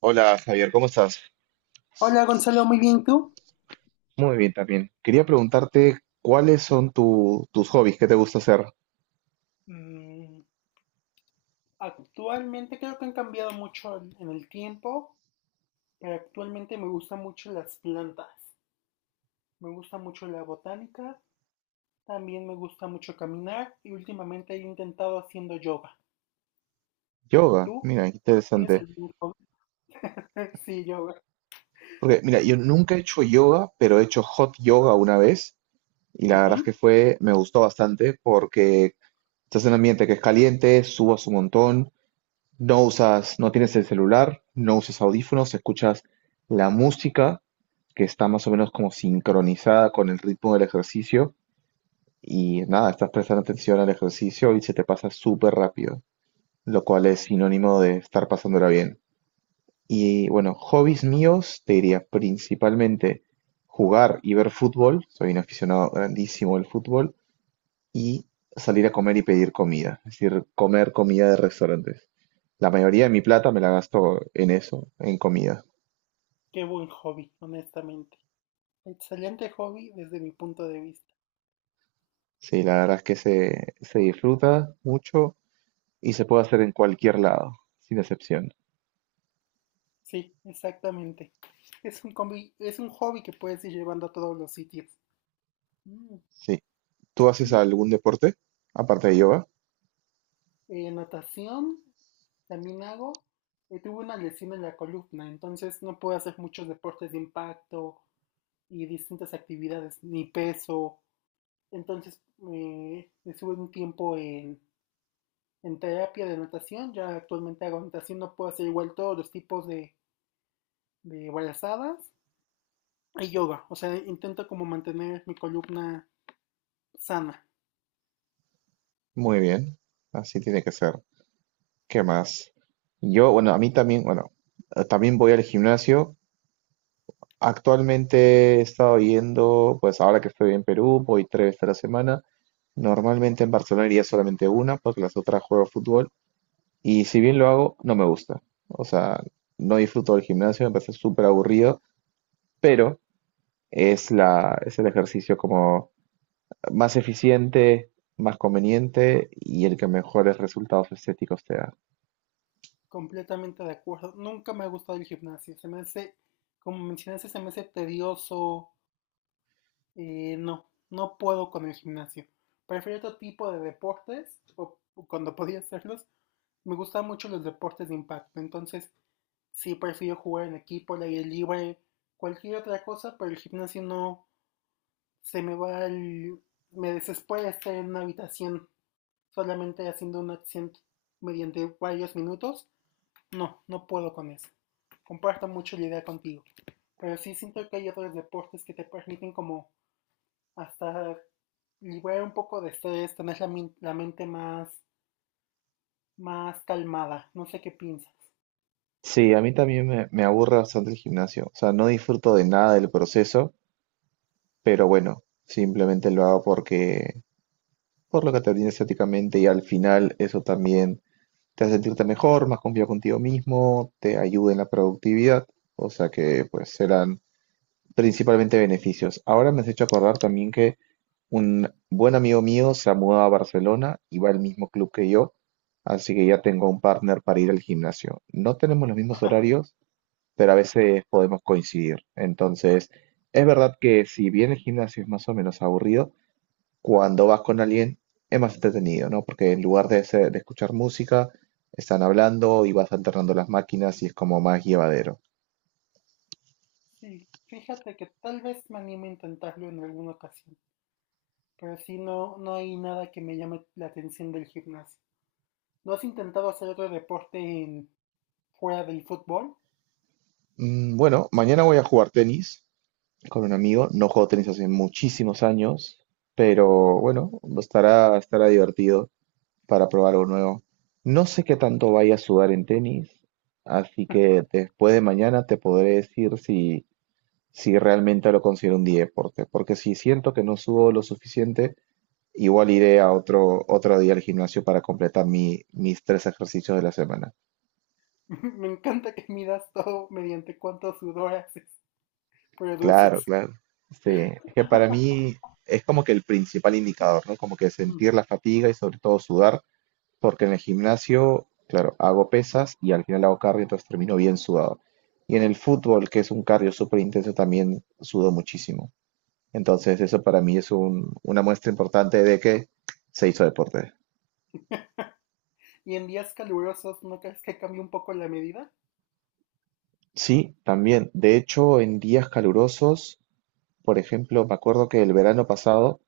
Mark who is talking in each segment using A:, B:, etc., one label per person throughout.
A: Hola Javier, ¿cómo estás?
B: Hola Gonzalo, muy bien, ¿tú?
A: Muy bien también. Quería preguntarte cuáles son tus hobbies, qué te gusta hacer.
B: Mm, Actualmente creo que han cambiado mucho en el tiempo, pero actualmente me gustan mucho las plantas. Me gusta mucho la botánica, también me gusta mucho caminar y últimamente he intentado haciendo yoga.
A: Yoga,
B: ¿Tú?
A: mira, qué
B: ¿Tienes
A: interesante.
B: algún hobby? Sí, yoga.
A: Porque mira, yo nunca he hecho yoga, pero he hecho hot yoga una vez y la verdad es
B: Ujú.
A: que fue, me gustó bastante porque estás en un ambiente que es caliente, subas un montón, no usas, no tienes el celular, no usas audífonos, escuchas la música que está más o menos como sincronizada con el ritmo del ejercicio. Y nada, estás prestando atención al ejercicio y se te pasa súper rápido, lo cual es sinónimo de estar pasándola bien. Y bueno, hobbies míos, te diría principalmente jugar y ver fútbol, soy un aficionado grandísimo al fútbol, y salir a comer y pedir comida, es decir, comer comida de restaurantes. La mayoría de mi plata me la gasto en eso, en comida.
B: Qué buen hobby, honestamente. Excelente hobby desde mi punto de vista.
A: Sí, la verdad es que se disfruta mucho y se puede hacer en cualquier lado, sin excepción.
B: Sí, exactamente. Es un hobby que puedes ir llevando a todos los sitios. Mm,
A: Sí. ¿Tú haces
B: Siento,
A: algún deporte aparte de yoga?
B: natación también hago. Tuve una lesión en la columna, entonces no puedo hacer muchos deportes de impacto y distintas actividades, ni peso. Entonces, estuve un tiempo en terapia de natación. Ya actualmente hago natación, no puedo hacer igual todos los tipos de brazadas y yoga. O sea, intento como mantener mi columna sana.
A: Muy bien, así tiene que ser. ¿Qué más? Yo, bueno, a mí también, bueno, también voy al gimnasio. Actualmente he estado yendo, pues ahora que estoy en Perú, voy tres veces a la semana. Normalmente en Barcelona iría solamente una, porque las otras juego fútbol. Y si bien lo hago, no me gusta. O sea, no disfruto del gimnasio, me parece súper aburrido, pero es el ejercicio como más eficiente, más conveniente y el que mejores resultados estéticos te da.
B: Completamente de acuerdo. Nunca me ha gustado el gimnasio. Se me hace, como mencionaste, se me hace tedioso. No, no puedo con el gimnasio. Prefiero otro tipo de deportes, o cuando podía hacerlos. Me gustan mucho los deportes de impacto, entonces sí prefiero jugar en equipo, al aire libre, cualquier otra cosa, pero el gimnasio no se me va al... Me desespera estar en una habitación solamente haciendo una acción mediante varios minutos. No, no puedo con eso. Comparto mucho la idea contigo. Pero sí siento que hay otros deportes que te permiten como hasta liberar un poco de estrés, tener la mente más calmada. No sé qué piensas.
A: Sí, a mí también me aburre bastante el gimnasio. O sea, no disfruto de nada del proceso, pero bueno, simplemente lo hago porque, por lo que te brinda estéticamente y al final eso también te hace sentirte mejor, más confiado contigo mismo, te ayuda en la productividad. O sea que pues serán principalmente beneficios. Ahora me has hecho acordar también que un buen amigo mío se ha mudado a Barcelona y va al mismo club que yo, así que ya tengo un partner para ir al gimnasio. No tenemos los mismos horarios, pero a veces podemos coincidir. Entonces, es verdad que si bien el gimnasio es más o menos aburrido, cuando vas con alguien es más entretenido, ¿no? Porque en lugar de escuchar música, están hablando y vas alternando las máquinas y es como más llevadero.
B: Sí, fíjate que tal vez me anime a intentarlo en alguna ocasión, pero sí no, no hay nada que me llame la atención del gimnasio. ¿No has intentado hacer otro deporte fuera del fútbol?
A: Bueno, mañana voy a jugar tenis con un amigo. No juego tenis hace muchísimos años, pero bueno, estará divertido para probar algo nuevo. No sé qué tanto vaya a sudar en tenis, así que después de mañana te podré decir si realmente lo considero un día de deporte, porque si siento que no sudo lo suficiente, igual iré a otro día al gimnasio para completar mis tres ejercicios de la semana.
B: Me encanta que midas todo mediante cuánto sudor haces,
A: Claro,
B: produces.
A: claro. Sí, es que para mí es como que el principal indicador, ¿no? Como que sentir la fatiga y sobre todo sudar, porque en el gimnasio, claro, hago pesas y al final hago cardio, entonces termino bien sudado. Y en el fútbol, que es un cardio súper intenso, también sudo muchísimo. Entonces eso para mí es una muestra importante de que se hizo deporte.
B: ¿Y en días calurosos no crees que cambie un poco la medida?
A: Sí, también. De hecho, en días calurosos, por ejemplo, me acuerdo que el verano pasado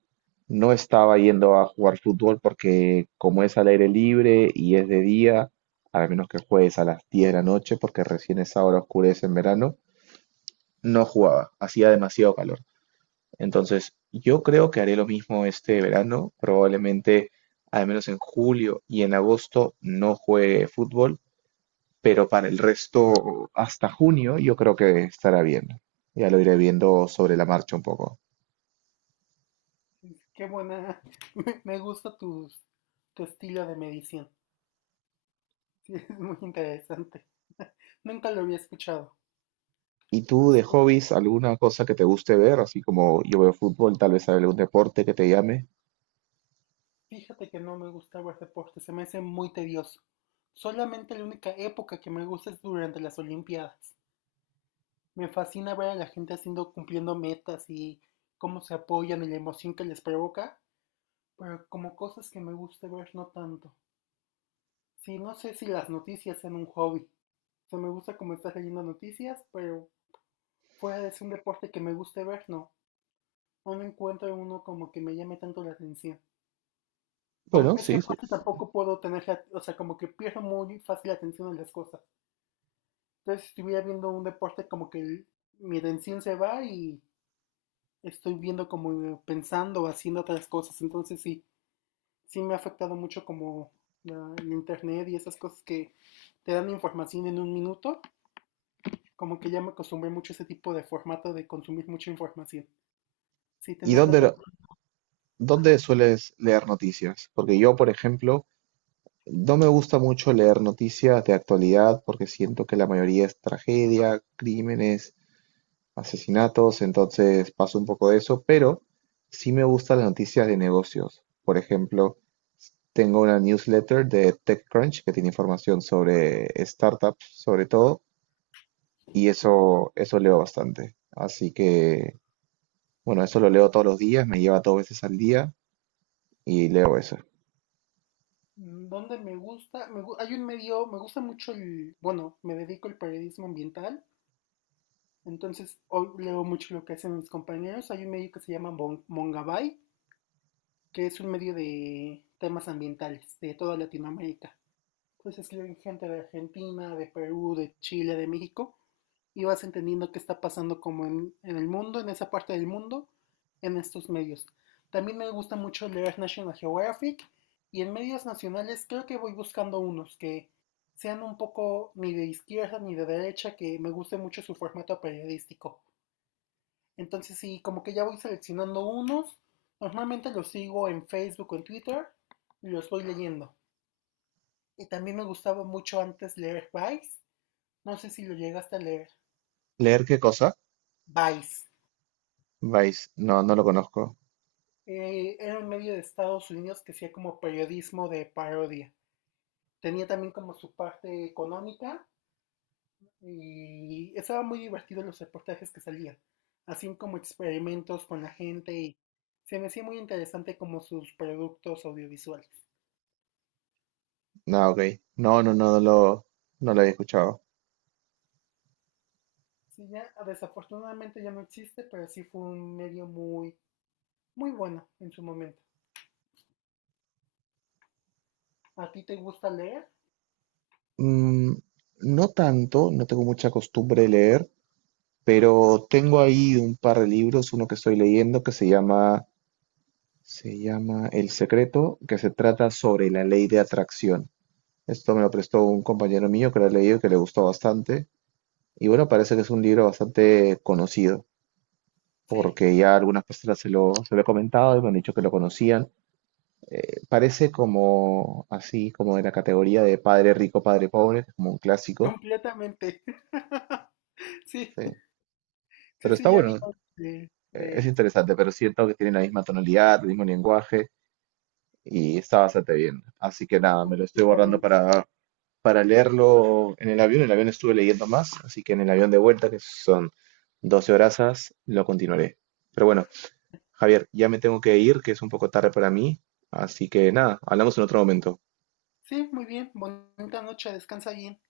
A: no estaba yendo a jugar fútbol porque como es al aire libre y es de día, a menos que juegues a las 10 de la noche, porque recién esa hora oscurece en verano, no jugaba, hacía demasiado calor. Entonces, yo creo que haré lo mismo este verano, probablemente al menos en julio y en agosto no juegue fútbol, pero para el resto, hasta junio, yo creo que estará bien. Ya lo iré viendo sobre la marcha un poco.
B: Qué buena. Me gusta tu estilo de medición. Sí, es muy interesante. Nunca lo había escuchado.
A: ¿Y tú de
B: Sí,
A: hobbies, alguna cosa que te guste ver? Así como yo veo fútbol, tal vez algún deporte que te llame.
B: fíjate que no me gusta ver deporte, se me hace muy tedioso. Solamente la única época que me gusta es durante las Olimpiadas. Me fascina ver a la gente haciendo, cumpliendo metas y cómo se apoyan y la emoción que les provoca, pero como cosas que me gusta ver no tanto. Sí, no sé si las noticias sean un hobby. O sea, me gusta como estar leyendo noticias, pero fuera de ser un deporte que me guste ver, no. No me encuentro uno como que me llame tanto la atención. Como,
A: Bueno,
B: es que
A: sí. Sí,
B: aparte
A: sí.
B: tampoco puedo tener, la, o sea, como que pierdo muy fácil la atención en las cosas. Entonces, si estuviera viendo un deporte, como que el mi atención se va y estoy viendo como pensando, haciendo otras cosas. Entonces, sí, sí me ha afectado mucho como el internet y esas cosas que te dan información en un minuto. Como que ya me acostumbré mucho a ese tipo de formato de consumir mucha información. Sí,
A: ¿Y
B: tenerla
A: dónde,
B: tanto.
A: dónde
B: Ajá.
A: sueles leer noticias? Porque yo, por ejemplo, no me gusta mucho leer noticias de actualidad porque siento que la mayoría es tragedia, crímenes, asesinatos, entonces paso un poco de eso, pero sí me gustan las noticias de negocios. Por ejemplo, tengo una newsletter de TechCrunch que tiene información sobre startups, sobre todo, y eso leo bastante. Así que, bueno, eso lo leo todos los días, me lleva dos veces al día y leo eso.
B: dónde me gusta, me gu- hay un medio, me gusta mucho el, bueno, me dedico al periodismo ambiental, entonces hoy leo mucho lo que hacen mis compañeros. Hay un medio que se llama Mongabay, que es un medio de temas ambientales de toda Latinoamérica. Entonces escriben gente de Argentina, de Perú, de Chile, de México, y vas entendiendo qué está pasando como en el mundo, en esa parte del mundo, en estos medios. También me gusta mucho leer National Geographic y en medios nacionales creo que voy buscando unos que sean un poco ni de izquierda ni de derecha, que me guste mucho su formato periodístico. Entonces sí, como que ya voy seleccionando unos, normalmente los sigo en Facebook o en Twitter y los voy leyendo. Y también me gustaba mucho antes leer Vice, no sé si lo llegaste a leer.
A: ¿Leer qué cosa?
B: Vice.
A: Vice, no, no lo conozco.
B: Era un medio de Estados Unidos que hacía como periodismo de parodia. Tenía también como su parte económica y estaba muy divertido los reportajes que salían. Hacían como experimentos con la gente y se me hacía muy interesante como sus productos audiovisuales.
A: No, ok. No, no, no, no lo, no lo había escuchado.
B: Sí, ya desafortunadamente ya no existe, pero sí fue un medio muy, muy bueno en su momento. ¿A ti te gusta leer?
A: Mm, no tanto, no tengo mucha costumbre de leer, pero tengo ahí un par de libros, uno que estoy leyendo que se llama El Secreto, que se trata sobre la ley de atracción. Esto me lo prestó un compañero mío que lo ha leído, y que le gustó bastante. Y bueno, parece que es un libro bastante conocido,
B: Sí,
A: porque ya algunas personas se lo he comentado y me han dicho que lo conocían. Parece como así, como de la categoría de padre rico, padre pobre, como un clásico.
B: completamente. Sí,
A: Sí.
B: sí,
A: Pero está
B: sí, ya vi
A: bueno,
B: de, de
A: es
B: él,
A: interesante, pero siento que tiene la misma tonalidad, el mismo lenguaje y está bastante bien. Así que nada, me lo estoy guardando
B: completamente.
A: para leerlo en el avión. En el avión estuve leyendo más, así que en el avión de vuelta, que son 12 horas, lo continuaré. Pero bueno, Javier, ya me tengo que ir, que es un poco tarde para mí, así que nada, hablamos en otro momento.
B: Sí, muy bien. Bonita noche. Descansa bien.